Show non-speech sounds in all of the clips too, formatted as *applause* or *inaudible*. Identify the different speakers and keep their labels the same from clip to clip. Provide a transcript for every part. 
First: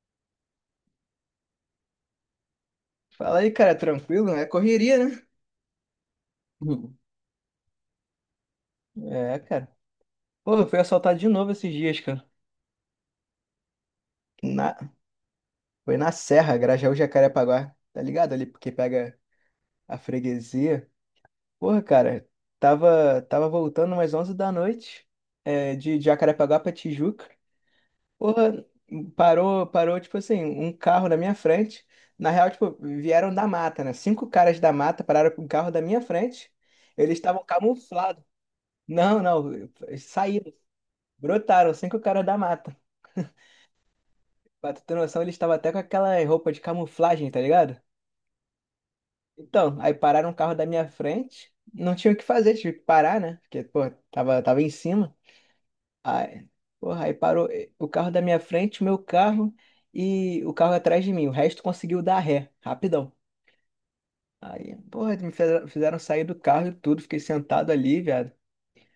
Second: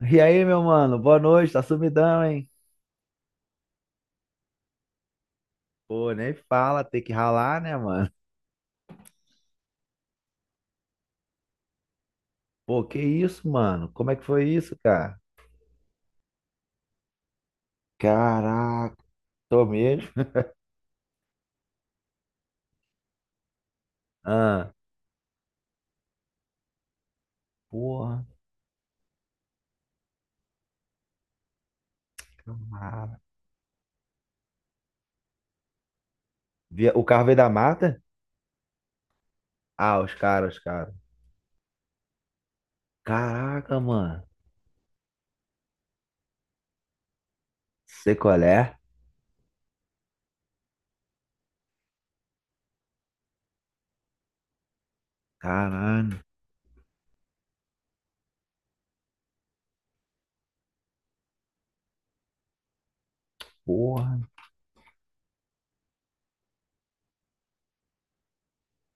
Speaker 1: E aí, meu mano? Boa noite, tá sumidão, hein?
Speaker 2: Fala aí, cara, tranquilo? É correria, né?
Speaker 1: Pô, nem fala,
Speaker 2: Hum.
Speaker 1: tem que ralar, né, mano?
Speaker 2: É, cara. Pô, eu fui assaltado de novo esses dias, cara.
Speaker 1: Pô, que isso, mano? Como é que foi isso,
Speaker 2: Na...
Speaker 1: cara?
Speaker 2: Foi na Serra, Grajaú, Jacarepaguá. Tá ligado ali, porque
Speaker 1: Caraca,
Speaker 2: pega
Speaker 1: tô
Speaker 2: a
Speaker 1: mesmo. *laughs*
Speaker 2: freguesia. Porra, cara, tava voltando umas onze da
Speaker 1: Ah,
Speaker 2: noite, de Jacarepaguá pra Tijuca.
Speaker 1: porra,
Speaker 2: Porra, parou, tipo assim, um carro na minha frente. Na real, tipo,
Speaker 1: cara.
Speaker 2: vieram da mata, né? Cinco caras da mata pararam com um carro da minha frente.
Speaker 1: O
Speaker 2: Eles
Speaker 1: carro veio
Speaker 2: estavam
Speaker 1: da mata?
Speaker 2: camuflados. Não, não,
Speaker 1: Ah, os
Speaker 2: saíram.
Speaker 1: caras, os caras.
Speaker 2: Brotaram cinco caras da mata.
Speaker 1: Caraca, mano.
Speaker 2: Pra tu ter noção, eles estavam até com aquela roupa de camuflagem, tá ligado?
Speaker 1: Sei qual é?
Speaker 2: Então, aí pararam o carro da minha frente. Não tinha o que fazer, tive que parar, né? Porque, pô, tava em cima.
Speaker 1: Caralho,
Speaker 2: Aí, porra, aí parou o carro da minha frente, o meu carro e o carro atrás de mim. O resto conseguiu dar ré, rapidão.
Speaker 1: porra.
Speaker 2: Aí, porra, me fizeram sair do carro e tudo. Fiquei sentado ali, viado.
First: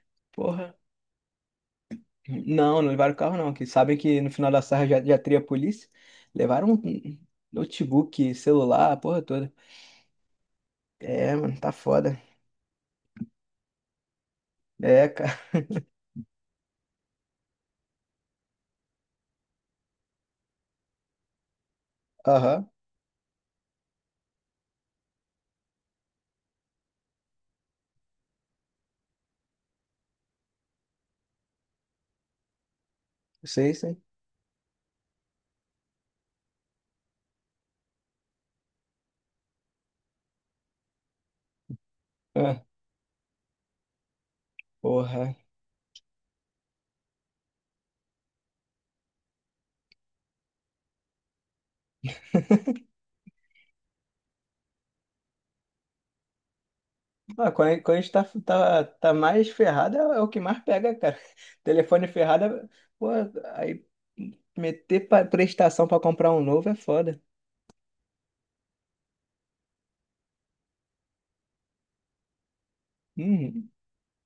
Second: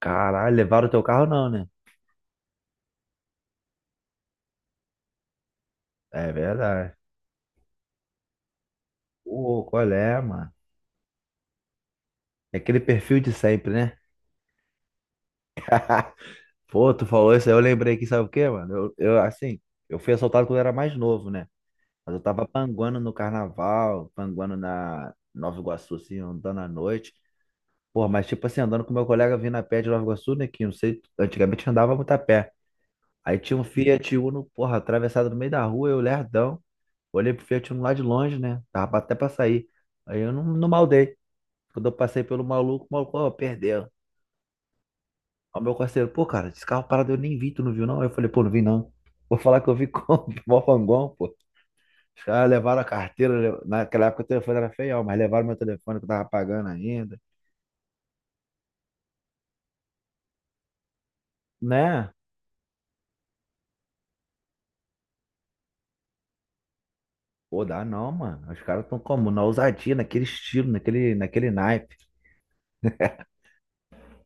Speaker 1: Caralho,
Speaker 2: Porra.
Speaker 1: levaram o teu carro não, né?
Speaker 2: Não, não levaram o carro não, que sabem que no final da sarra já teria a polícia.
Speaker 1: É
Speaker 2: Levaram
Speaker 1: verdade.
Speaker 2: um notebook, celular, a porra toda.
Speaker 1: Pô, qual é, mano?
Speaker 2: É, mano, tá foda.
Speaker 1: É aquele perfil de sempre, né?
Speaker 2: É, cara.
Speaker 1: Pô, tu falou isso aí, eu lembrei que sabe o quê, mano? Eu, assim, eu fui assaltado quando eu era mais novo, né? Mas eu
Speaker 2: *laughs*
Speaker 1: tava
Speaker 2: Aham,
Speaker 1: panguando no carnaval, panguando na Nova Iguaçu, assim, andando à noite. Porra, mas tipo assim, andando com meu colega vindo a pé de Nova Iguaçu, né? Que não sei, antigamente andava muito a pé. Aí tinha um
Speaker 2: sei, sei.
Speaker 1: Fiat Uno, porra, atravessado no meio da rua, eu lerdão. Olhei pro Fiat Uno lá de longe, né? Tava até pra sair. Aí eu não maldei. Quando eu passei pelo
Speaker 2: Ah,
Speaker 1: maluco, o maluco, ó, perdeu.
Speaker 2: porra.
Speaker 1: Aí meu parceiro, pô, cara, esse carro parado eu nem vi, tu não viu não? Aí eu falei, pô, não vi não. Vou falar que eu vi com *laughs* o Fangão, pô. Os caras levaram a
Speaker 2: *laughs*
Speaker 1: carteira, naquela época o telefone era feião, mas levaram meu telefone que eu tava pagando ainda,
Speaker 2: Ah, quando a gente tá mais ferrado, é o que mais pega, cara. *laughs* Telefone
Speaker 1: né?
Speaker 2: ferrado, pô, aí meter prestação pra comprar um novo é foda.
Speaker 1: Pô, dá não, mano. Os caras tão como? Na ousadia, naquele estilo, naquele naipe. *laughs*
Speaker 2: Uhum.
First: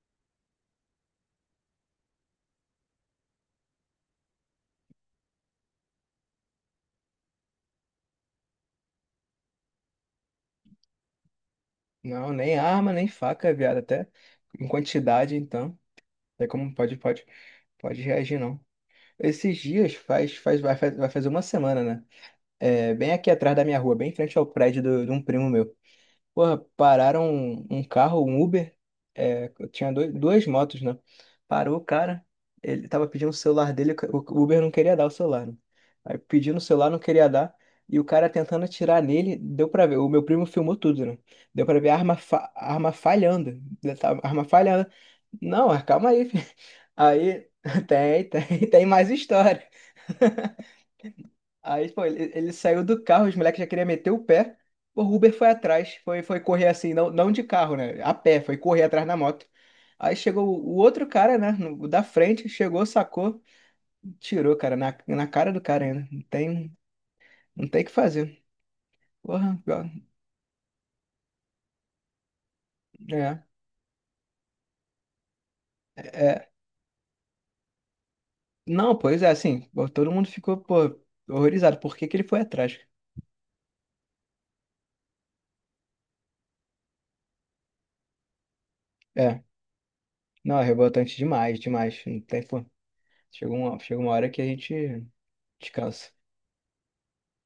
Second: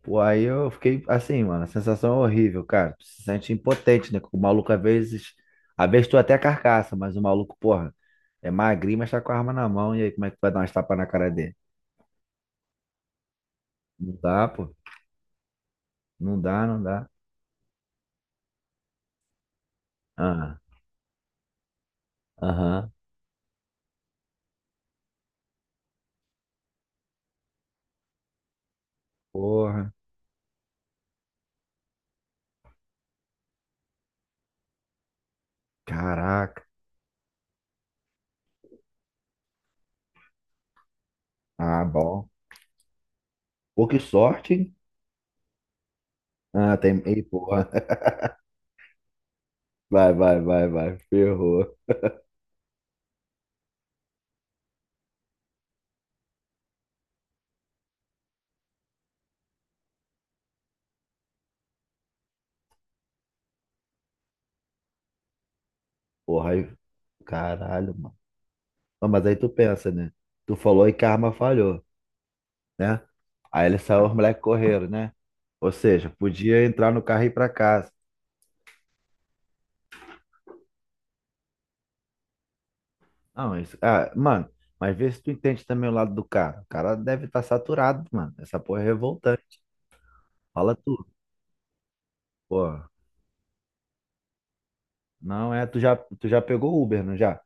Speaker 1: Pô, aí eu fiquei assim, mano, a sensação é horrível, cara. Tu se sente impotente, né? O maluco às vezes tu até carcaça, mas o maluco, porra, é magrinho, mas tá com a arma na mão. E aí, como é que tu vai dar umas tapas na cara dele?
Speaker 2: Não, nem arma, nem faca, viado, até
Speaker 1: Não dá,
Speaker 2: em
Speaker 1: pô.
Speaker 2: quantidade, então. Não
Speaker 1: Não
Speaker 2: sei
Speaker 1: dá,
Speaker 2: como
Speaker 1: não dá.
Speaker 2: pode reagir, não. Esses dias
Speaker 1: Ah,
Speaker 2: vai fazer uma semana, né?
Speaker 1: aham.
Speaker 2: É, bem aqui atrás da minha rua, bem em frente ao prédio de um primo meu. Porra, pararam um carro, um Uber. É,
Speaker 1: Porra.
Speaker 2: tinha duas motos, né? Parou o cara. Ele tava pedindo o celular dele, o Uber não queria dar o celular, né? Aí pedindo o
Speaker 1: Caraca.
Speaker 2: celular, não queria dar. E o cara tentando atirar nele, deu pra ver. O meu primo filmou tudo, né? Deu pra
Speaker 1: Ah,
Speaker 2: ver a arma,
Speaker 1: bom.
Speaker 2: a arma falhando,
Speaker 1: Pô,
Speaker 2: né?
Speaker 1: que
Speaker 2: Tá, A arma
Speaker 1: sorte, hein?
Speaker 2: falhando. Não, calma aí, filho.
Speaker 1: Ah, tem. Ei,
Speaker 2: Aí
Speaker 1: porra.
Speaker 2: *laughs*
Speaker 1: *laughs*
Speaker 2: tem mais história.
Speaker 1: Vai, vai, vai, vai. Ferrou.
Speaker 2: Aí, pô, ele saiu do carro, os moleques já queriam meter o pé. Pô, o Uber foi atrás, foi correr assim, não de carro, né? A pé, foi correr atrás na moto. Aí chegou o outro cara, né? O da frente, chegou, sacou, tirou, cara, na cara do cara ainda.
Speaker 1: Porra, aí.
Speaker 2: Não tem o que
Speaker 1: Caralho, mano.
Speaker 2: fazer.
Speaker 1: Ah, mas aí tu
Speaker 2: Porra, ó,
Speaker 1: pensa, né? Tu falou e karma falhou, né?
Speaker 2: é,
Speaker 1: Aí ele saiu, os moleques correram, né? Ou
Speaker 2: é.
Speaker 1: seja,
Speaker 2: é.
Speaker 1: podia entrar no carro e ir pra casa.
Speaker 2: Não, pois é, assim, pô, todo mundo ficou, pô, horrorizado. Por que que ele foi atrás?
Speaker 1: Não, isso. Ah, mano, mas vê se tu entende também o lado do cara. O cara deve estar saturado, mano. Essa porra é
Speaker 2: É,
Speaker 1: revoltante.
Speaker 2: não, é
Speaker 1: Fala tu.
Speaker 2: revoltante demais, demais. Não tem, pô.
Speaker 1: Pô,
Speaker 2: Chega uma hora que a gente
Speaker 1: não é. Tu já,
Speaker 2: descansa.
Speaker 1: tu já pegou Uber, não já?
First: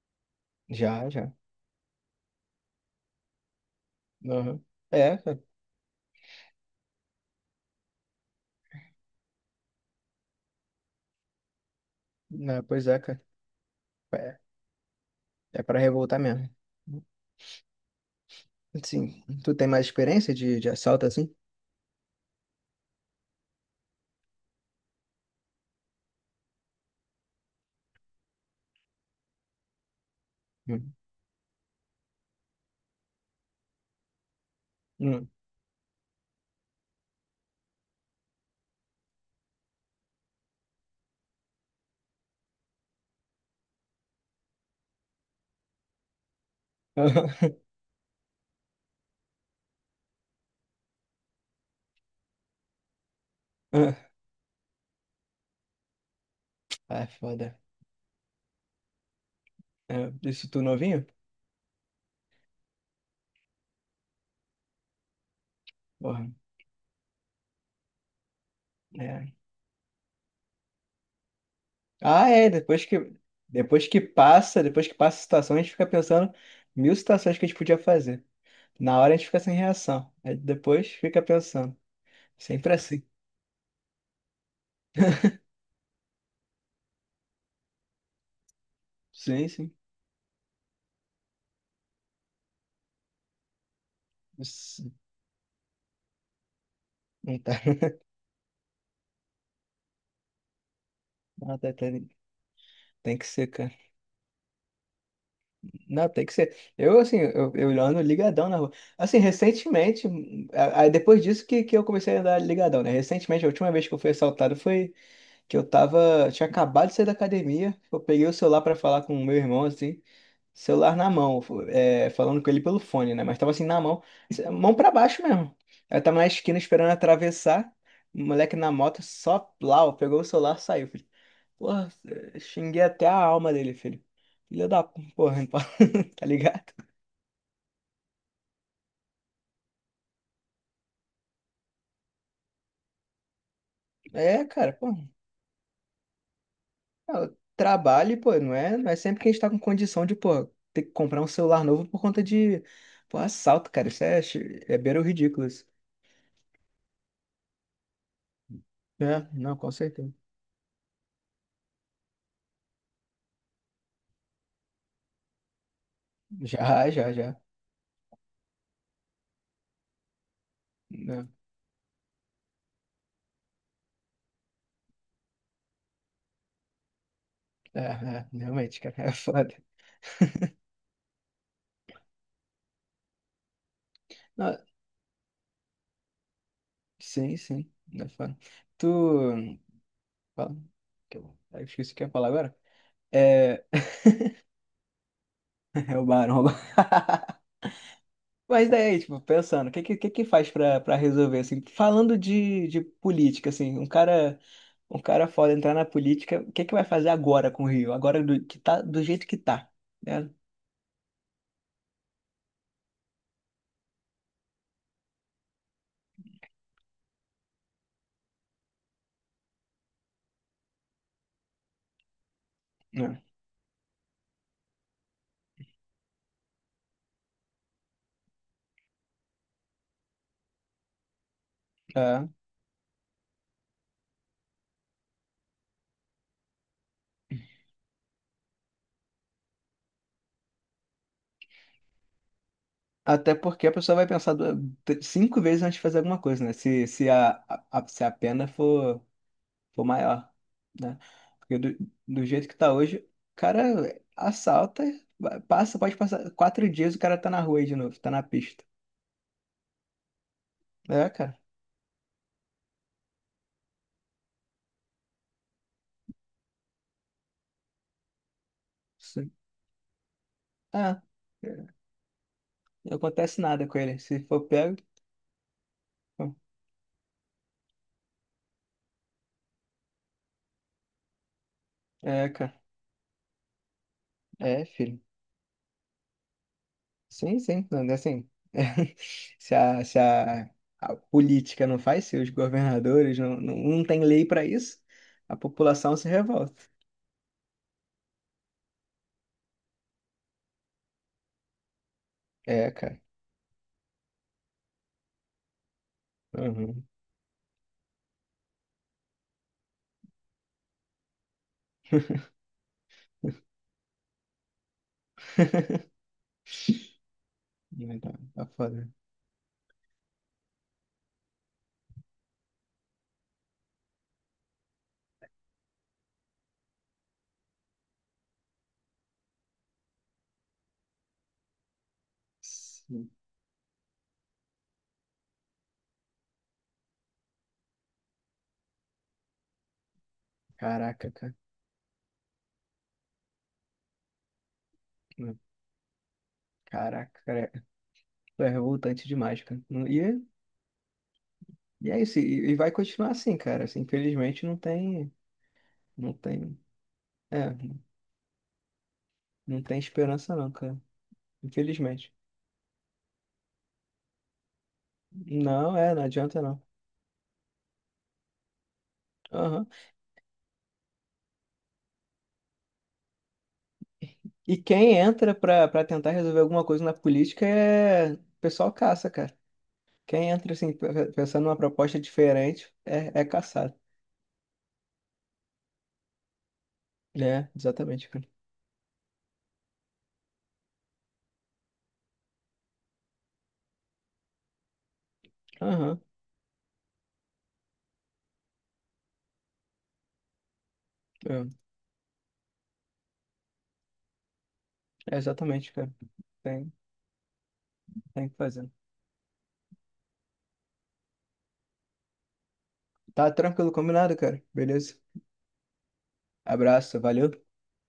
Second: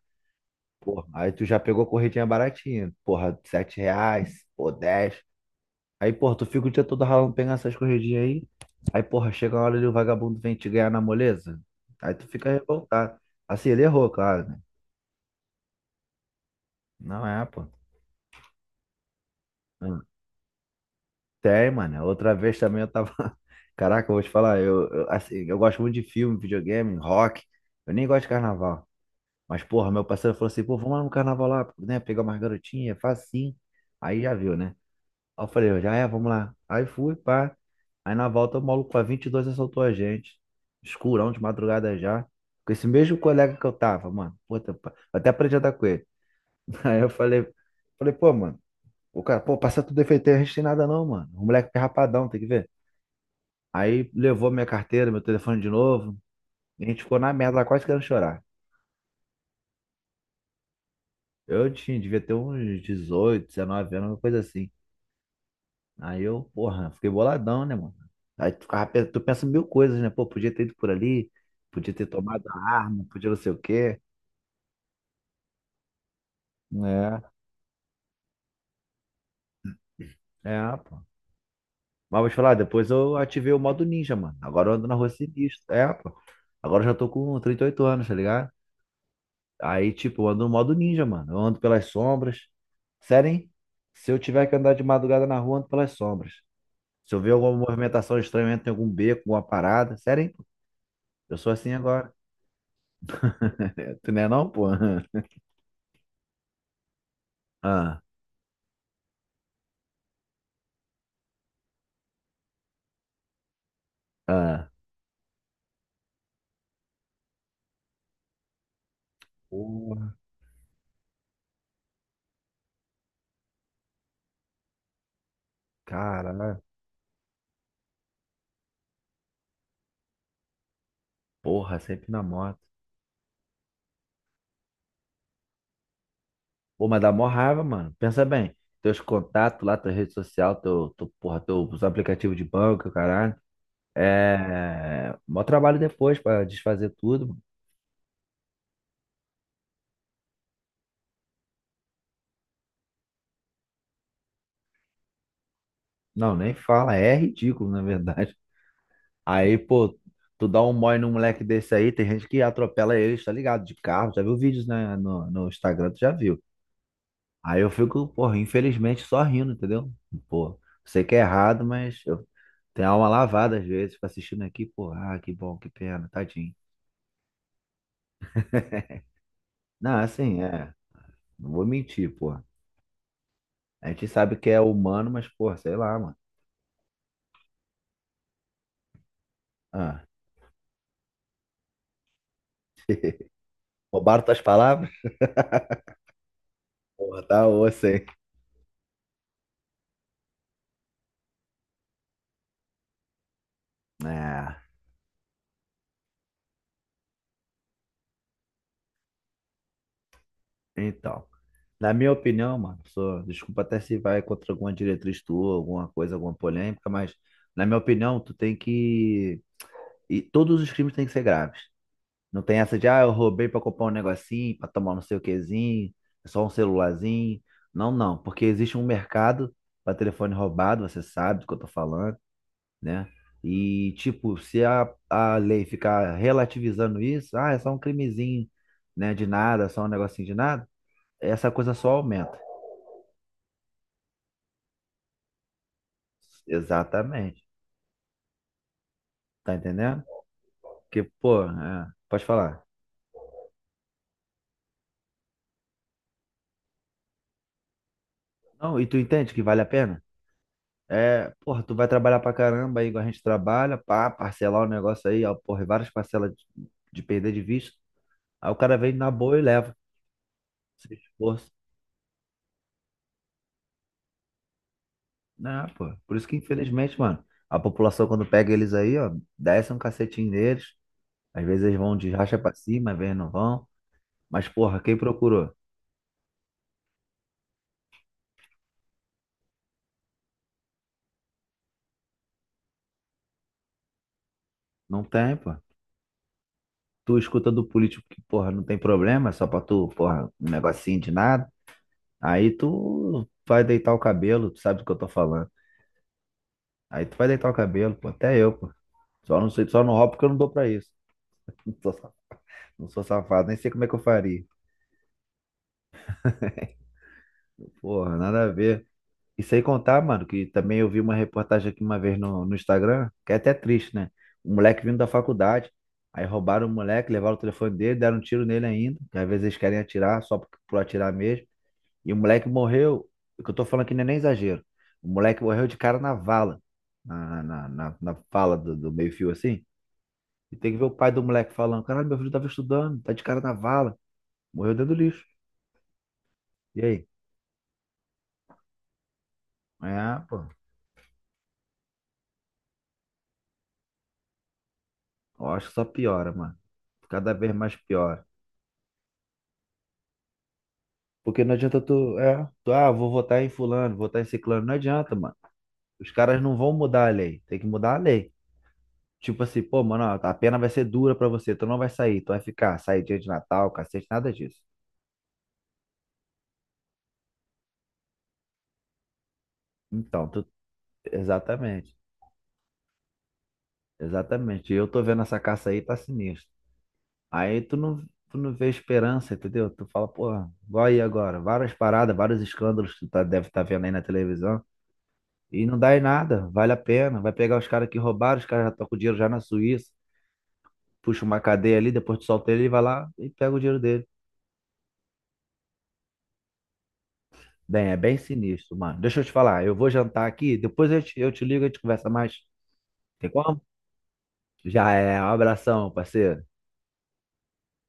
Speaker 1: Pô,
Speaker 2: Já,
Speaker 1: aí
Speaker 2: já.
Speaker 1: tu já pegou corridinha baratinha. Porra, R$ 7,
Speaker 2: Aham.
Speaker 1: pô,
Speaker 2: É,
Speaker 1: 10.
Speaker 2: cara.
Speaker 1: Aí, porra, tu fica o dia todo ralando pegando essas corridinhas aí. Aí, porra, chega uma hora ali o vagabundo vem te ganhar na moleza. Aí tu fica
Speaker 2: Né, pois é,
Speaker 1: revoltado.
Speaker 2: cara.
Speaker 1: Assim, ele errou,
Speaker 2: É,
Speaker 1: claro, né?
Speaker 2: é pra revoltar mesmo.
Speaker 1: Não é, pô.
Speaker 2: Sim. Tu tem mais
Speaker 1: Hum.
Speaker 2: experiência de assalto assim?
Speaker 1: Tem, mano. Outra vez também eu tava. *laughs* Caraca, eu vou te falar, eu, assim, eu gosto muito de filme, videogame, rock. Eu nem gosto de carnaval. Mas, porra, meu parceiro falou assim, pô,
Speaker 2: Hum.
Speaker 1: vamos lá no carnaval lá, né? Pegar umas garotinhas, faz assim. Aí já viu, né?
Speaker 2: Hum.
Speaker 1: Aí eu falei, eu já é, vamos lá. Aí fui, pá. Aí na volta o maluco com a 22 assaltou a gente. Escurão de madrugada já. Com esse mesmo colega que eu tava, mano. Puta, pá. Eu até aprendi a andar com ele. *laughs* Aí eu falei,
Speaker 2: *laughs*
Speaker 1: falei, pô, mano. O cara, pô, passa tudo defeito aí, a gente tem nada não, mano. O moleque é rapadão, tem que ver. Aí levou minha carteira, meu telefone de novo. E a
Speaker 2: Ah,
Speaker 1: gente
Speaker 2: é
Speaker 1: ficou na merda
Speaker 2: foda.
Speaker 1: lá, quase querendo chorar.
Speaker 2: É, isso tu novinho?
Speaker 1: Eu tinha, devia ter uns 18 19 anos, uma coisa assim. Aí
Speaker 2: Porra.
Speaker 1: eu, porra, fiquei boladão, né, mano? Aí tu
Speaker 2: É.
Speaker 1: pensa mil coisas, né? Pô, podia ter ido por ali, podia ter
Speaker 2: Ah,
Speaker 1: tomado
Speaker 2: é.
Speaker 1: a arma, podia não sei o quê.
Speaker 2: Depois que passa a situação, a gente fica pensando mil situações que a gente podia fazer. Na hora a gente fica sem reação. Aí
Speaker 1: É, é,
Speaker 2: depois
Speaker 1: pô.
Speaker 2: fica pensando.
Speaker 1: Mas vou te falar,
Speaker 2: Sempre
Speaker 1: depois
Speaker 2: assim.
Speaker 1: eu ativei o modo ninja, mano. Agora eu ando na rua sinistro. É, pô. Agora eu já tô com 38 anos, tá ligado?
Speaker 2: Sim, sim.
Speaker 1: Aí, tipo, eu ando no modo ninja, mano. Eu ando pelas sombras. Sério, hein? Se eu tiver que andar de
Speaker 2: Isso.
Speaker 1: madrugada na rua, eu ando pelas sombras. Se eu ver
Speaker 2: Não
Speaker 1: alguma
Speaker 2: tá. *laughs*
Speaker 1: movimentação estranha, eu entro em algum beco, alguma parada. Sério, hein? Eu sou
Speaker 2: Não,
Speaker 1: assim
Speaker 2: tá- tá-
Speaker 1: agora.
Speaker 2: Tem que ser, cara.
Speaker 1: Tu não é não, pô? *laughs*
Speaker 2: Não, tem que ser. Eu, assim, eu ando
Speaker 1: Ah.
Speaker 2: ligadão na rua. Assim, recentemente, depois disso que eu comecei a andar ligadão, né? Recentemente, a última vez que eu fui assaltado
Speaker 1: Ah,
Speaker 2: foi que eu tava, tinha acabado de sair da academia, eu peguei o celular pra falar com o meu irmão, assim,
Speaker 1: porra,
Speaker 2: celular na mão, é, falando com ele pelo fone, né? Mas tava assim, na mão, assim, mão pra baixo mesmo. Eu tava na esquina
Speaker 1: caralho.
Speaker 2: esperando atravessar, o moleque na moto, só plau, pegou o celular, saiu, filho.
Speaker 1: Porra,
Speaker 2: Porra,
Speaker 1: sempre na moto.
Speaker 2: xinguei até a alma dele, filho. Filho da porra, *laughs* tá ligado?
Speaker 1: Pô, mas dá mó raiva, mano. Pensa bem. Teus contatos lá, tua rede social, teu, porra, teus aplicativos de banco, caralho.
Speaker 2: É, cara, pô,
Speaker 1: É. Mó trabalho depois pra desfazer
Speaker 2: ah,
Speaker 1: tudo.
Speaker 2: trabalho, pô, não é sempre que a gente tá com condição de, pô, ter que comprar um celular novo por conta de, pô, assalto, cara, isso é, é beira o ridículo, isso.
Speaker 1: Não, nem fala. É ridículo, na verdade. *laughs*
Speaker 2: É, não,
Speaker 1: Aí,
Speaker 2: com
Speaker 1: pô,
Speaker 2: certeza.
Speaker 1: tu dá um mói num moleque desse aí, tem gente que atropela eles, tá ligado? De carro. Já viu vídeos, né, no Instagram, tu já viu.
Speaker 2: Já, já, já.
Speaker 1: Aí eu fico, porra, infelizmente só rindo, entendeu? Pô, sei que é
Speaker 2: Não,
Speaker 1: errado, mas eu tenho a alma lavada às vezes, fico assistindo aqui, pô, ah, que bom, que pena, tadinho.
Speaker 2: é, é, realmente, cara, *laughs*
Speaker 1: *laughs*
Speaker 2: é foda.
Speaker 1: Não, assim, é, não vou mentir, pô. A gente sabe que
Speaker 2: Não,
Speaker 1: é humano, mas, pô, sei lá, mano.
Speaker 2: sim, sim, é foda. Tu,
Speaker 1: Ah,
Speaker 2: fala, que eu esqueci o que eu ia falar agora. É,
Speaker 1: roubaram tuas palavras?
Speaker 2: *laughs* é o barão.
Speaker 1: Pô, tá osso, hein?
Speaker 2: Mas daí, tipo, pensando, o que faz pra pra resolver, assim, falando de política, assim,
Speaker 1: É,
Speaker 2: um cara foda entrar na política, o que que vai fazer agora com o Rio? Agora que tá, do jeito que tá, né?
Speaker 1: então. Na minha opinião, mano, sou, desculpa até se vai contra alguma diretriz tua, alguma coisa, alguma polêmica, mas na minha opinião, tu tem que. E todos os crimes têm que ser graves. Não tem essa de, ah, eu roubei pra comprar um negocinho, pra tomar não sei o quezinho, é só um celularzinho. Não, não, porque existe um mercado pra telefone roubado, você sabe do que eu tô
Speaker 2: É,
Speaker 1: falando,
Speaker 2: é.
Speaker 1: né? E, tipo, se a, a lei ficar relativizando isso, ah, é só um crimezinho, né, de nada, é só um negocinho de nada, essa coisa só aumenta.
Speaker 2: Até porque a pessoa vai pensar cinco vezes antes de fazer alguma coisa, né?
Speaker 1: Exatamente.
Speaker 2: Se a pena for,
Speaker 1: Tá
Speaker 2: for
Speaker 1: entendendo?
Speaker 2: maior, né?
Speaker 1: Porque, pô,
Speaker 2: Porque
Speaker 1: é, pode
Speaker 2: do jeito que
Speaker 1: falar.
Speaker 2: tá hoje, o cara assalta, passa, pode passar 4 dias, o cara tá na rua aí de novo, tá na pista.
Speaker 1: Não, e tu entende que vale a pena?
Speaker 2: É,
Speaker 1: É,
Speaker 2: cara.
Speaker 1: porra, tu vai trabalhar pra caramba aí, igual a gente trabalha, pá, parcelar o negócio aí, ó, porra, e várias parcelas de perder de vista. Aí o cara vem na boa e leva, sem
Speaker 2: Ah,
Speaker 1: esforço.
Speaker 2: não acontece nada com ele. Se for pego.
Speaker 1: Né, pô. Por isso que, infelizmente, mano, a população, quando pega eles aí, ó, desce um cacetinho neles. Às vezes eles vão de
Speaker 2: É,
Speaker 1: racha pra
Speaker 2: cara.
Speaker 1: cima, às vezes não vão. Mas,
Speaker 2: É,
Speaker 1: porra, quem
Speaker 2: filho.
Speaker 1: procurou?
Speaker 2: Sim, sim. Não, assim. *laughs* Se a, a política não faz, se os governadores não tem lei para isso,
Speaker 1: Não tem,
Speaker 2: a
Speaker 1: pô.
Speaker 2: população se revolta.
Speaker 1: Tu escuta do político que, porra, não tem problema, é só pra tu, porra, um negocinho de nada. Aí
Speaker 2: É, cara.
Speaker 1: tu vai deitar o cabelo, tu sabe do que eu tô falando.
Speaker 2: Uhum.
Speaker 1: Aí tu vai deitar o cabelo, pô. Até eu, pô. Só não sei, só não roubo porque eu não dou pra isso. *laughs* Não sou, sa- não sou safado, nem sei como é que eu faria.
Speaker 2: *laughs* Não,
Speaker 1: Porra, nada
Speaker 2: tá
Speaker 1: a ver.
Speaker 2: foda.
Speaker 1: E sem contar, mano, que também eu vi uma reportagem aqui uma vez no Instagram, que é até triste, né? Um moleque vindo da faculdade. Aí roubaram o moleque, levaram o telefone dele, deram um tiro nele ainda. Que às vezes eles querem atirar, só por atirar mesmo. E o moleque morreu.
Speaker 2: Sim.
Speaker 1: O que eu tô falando aqui não é nem exagero. O moleque morreu de cara na vala. Na vala do meio-fio assim. E tem que ver o pai
Speaker 2: Caraca,
Speaker 1: do
Speaker 2: cara.
Speaker 1: moleque falando: Caralho, meu filho tava estudando, tá de cara na vala, morreu dentro do lixo.
Speaker 2: Não,
Speaker 1: E aí?
Speaker 2: Caraca, cara. Pô, é revoltante demais, cara.
Speaker 1: É, pô,
Speaker 2: E é isso. E vai continuar assim, cara. Assim, infelizmente não tem.
Speaker 1: eu acho que só
Speaker 2: Não
Speaker 1: piora, mano.
Speaker 2: tem.
Speaker 1: Cada vez
Speaker 2: É.
Speaker 1: mais piora.
Speaker 2: Não tem esperança não, cara.
Speaker 1: Porque não adianta
Speaker 2: Infelizmente.
Speaker 1: tu, vou votar em fulano, votar em ciclano. Não adianta, mano.
Speaker 2: Não, é, não
Speaker 1: Os
Speaker 2: adianta
Speaker 1: caras não
Speaker 2: não.
Speaker 1: vão mudar a lei, tem que mudar a lei. Tipo assim,
Speaker 2: Aham.
Speaker 1: pô, mano, ó, a pena vai ser dura pra você, tu não vai sair, tu vai ficar, sair dia de Natal, cacete, nada
Speaker 2: E
Speaker 1: disso.
Speaker 2: quem entra pra tentar resolver alguma coisa na política é... O pessoal caça, cara.
Speaker 1: Então,
Speaker 2: Quem
Speaker 1: tu,
Speaker 2: entra, assim, pensando numa
Speaker 1: exatamente,
Speaker 2: proposta diferente, é caçado.
Speaker 1: exatamente. E eu tô vendo essa caça aí, tá sinistro.
Speaker 2: É,
Speaker 1: Aí
Speaker 2: exatamente, cara.
Speaker 1: tu não vê esperança, entendeu? Tu fala, porra, igual aí agora, várias paradas, vários escândalos que tu tá, deve estar vendo aí na televisão, e não dá em
Speaker 2: Aham.
Speaker 1: nada, vale a pena. Vai pegar os caras que roubaram, os caras já estão com o dinheiro já na Suíça, puxa uma
Speaker 2: É,
Speaker 1: cadeia ali, depois tu solta ele e vai lá e pega o dinheiro dele.
Speaker 2: é exatamente, cara. Tem,
Speaker 1: Bem, é bem
Speaker 2: tem que fazer.
Speaker 1: sinistro, mano. Deixa eu te falar, eu vou jantar aqui, depois eu te ligo e a gente conversa mais. Tem
Speaker 2: Tá
Speaker 1: como?
Speaker 2: tranquilo, combinado, cara.
Speaker 1: Já
Speaker 2: Beleza?
Speaker 1: é, um abração, parceiro.
Speaker 2: Abraço, valeu.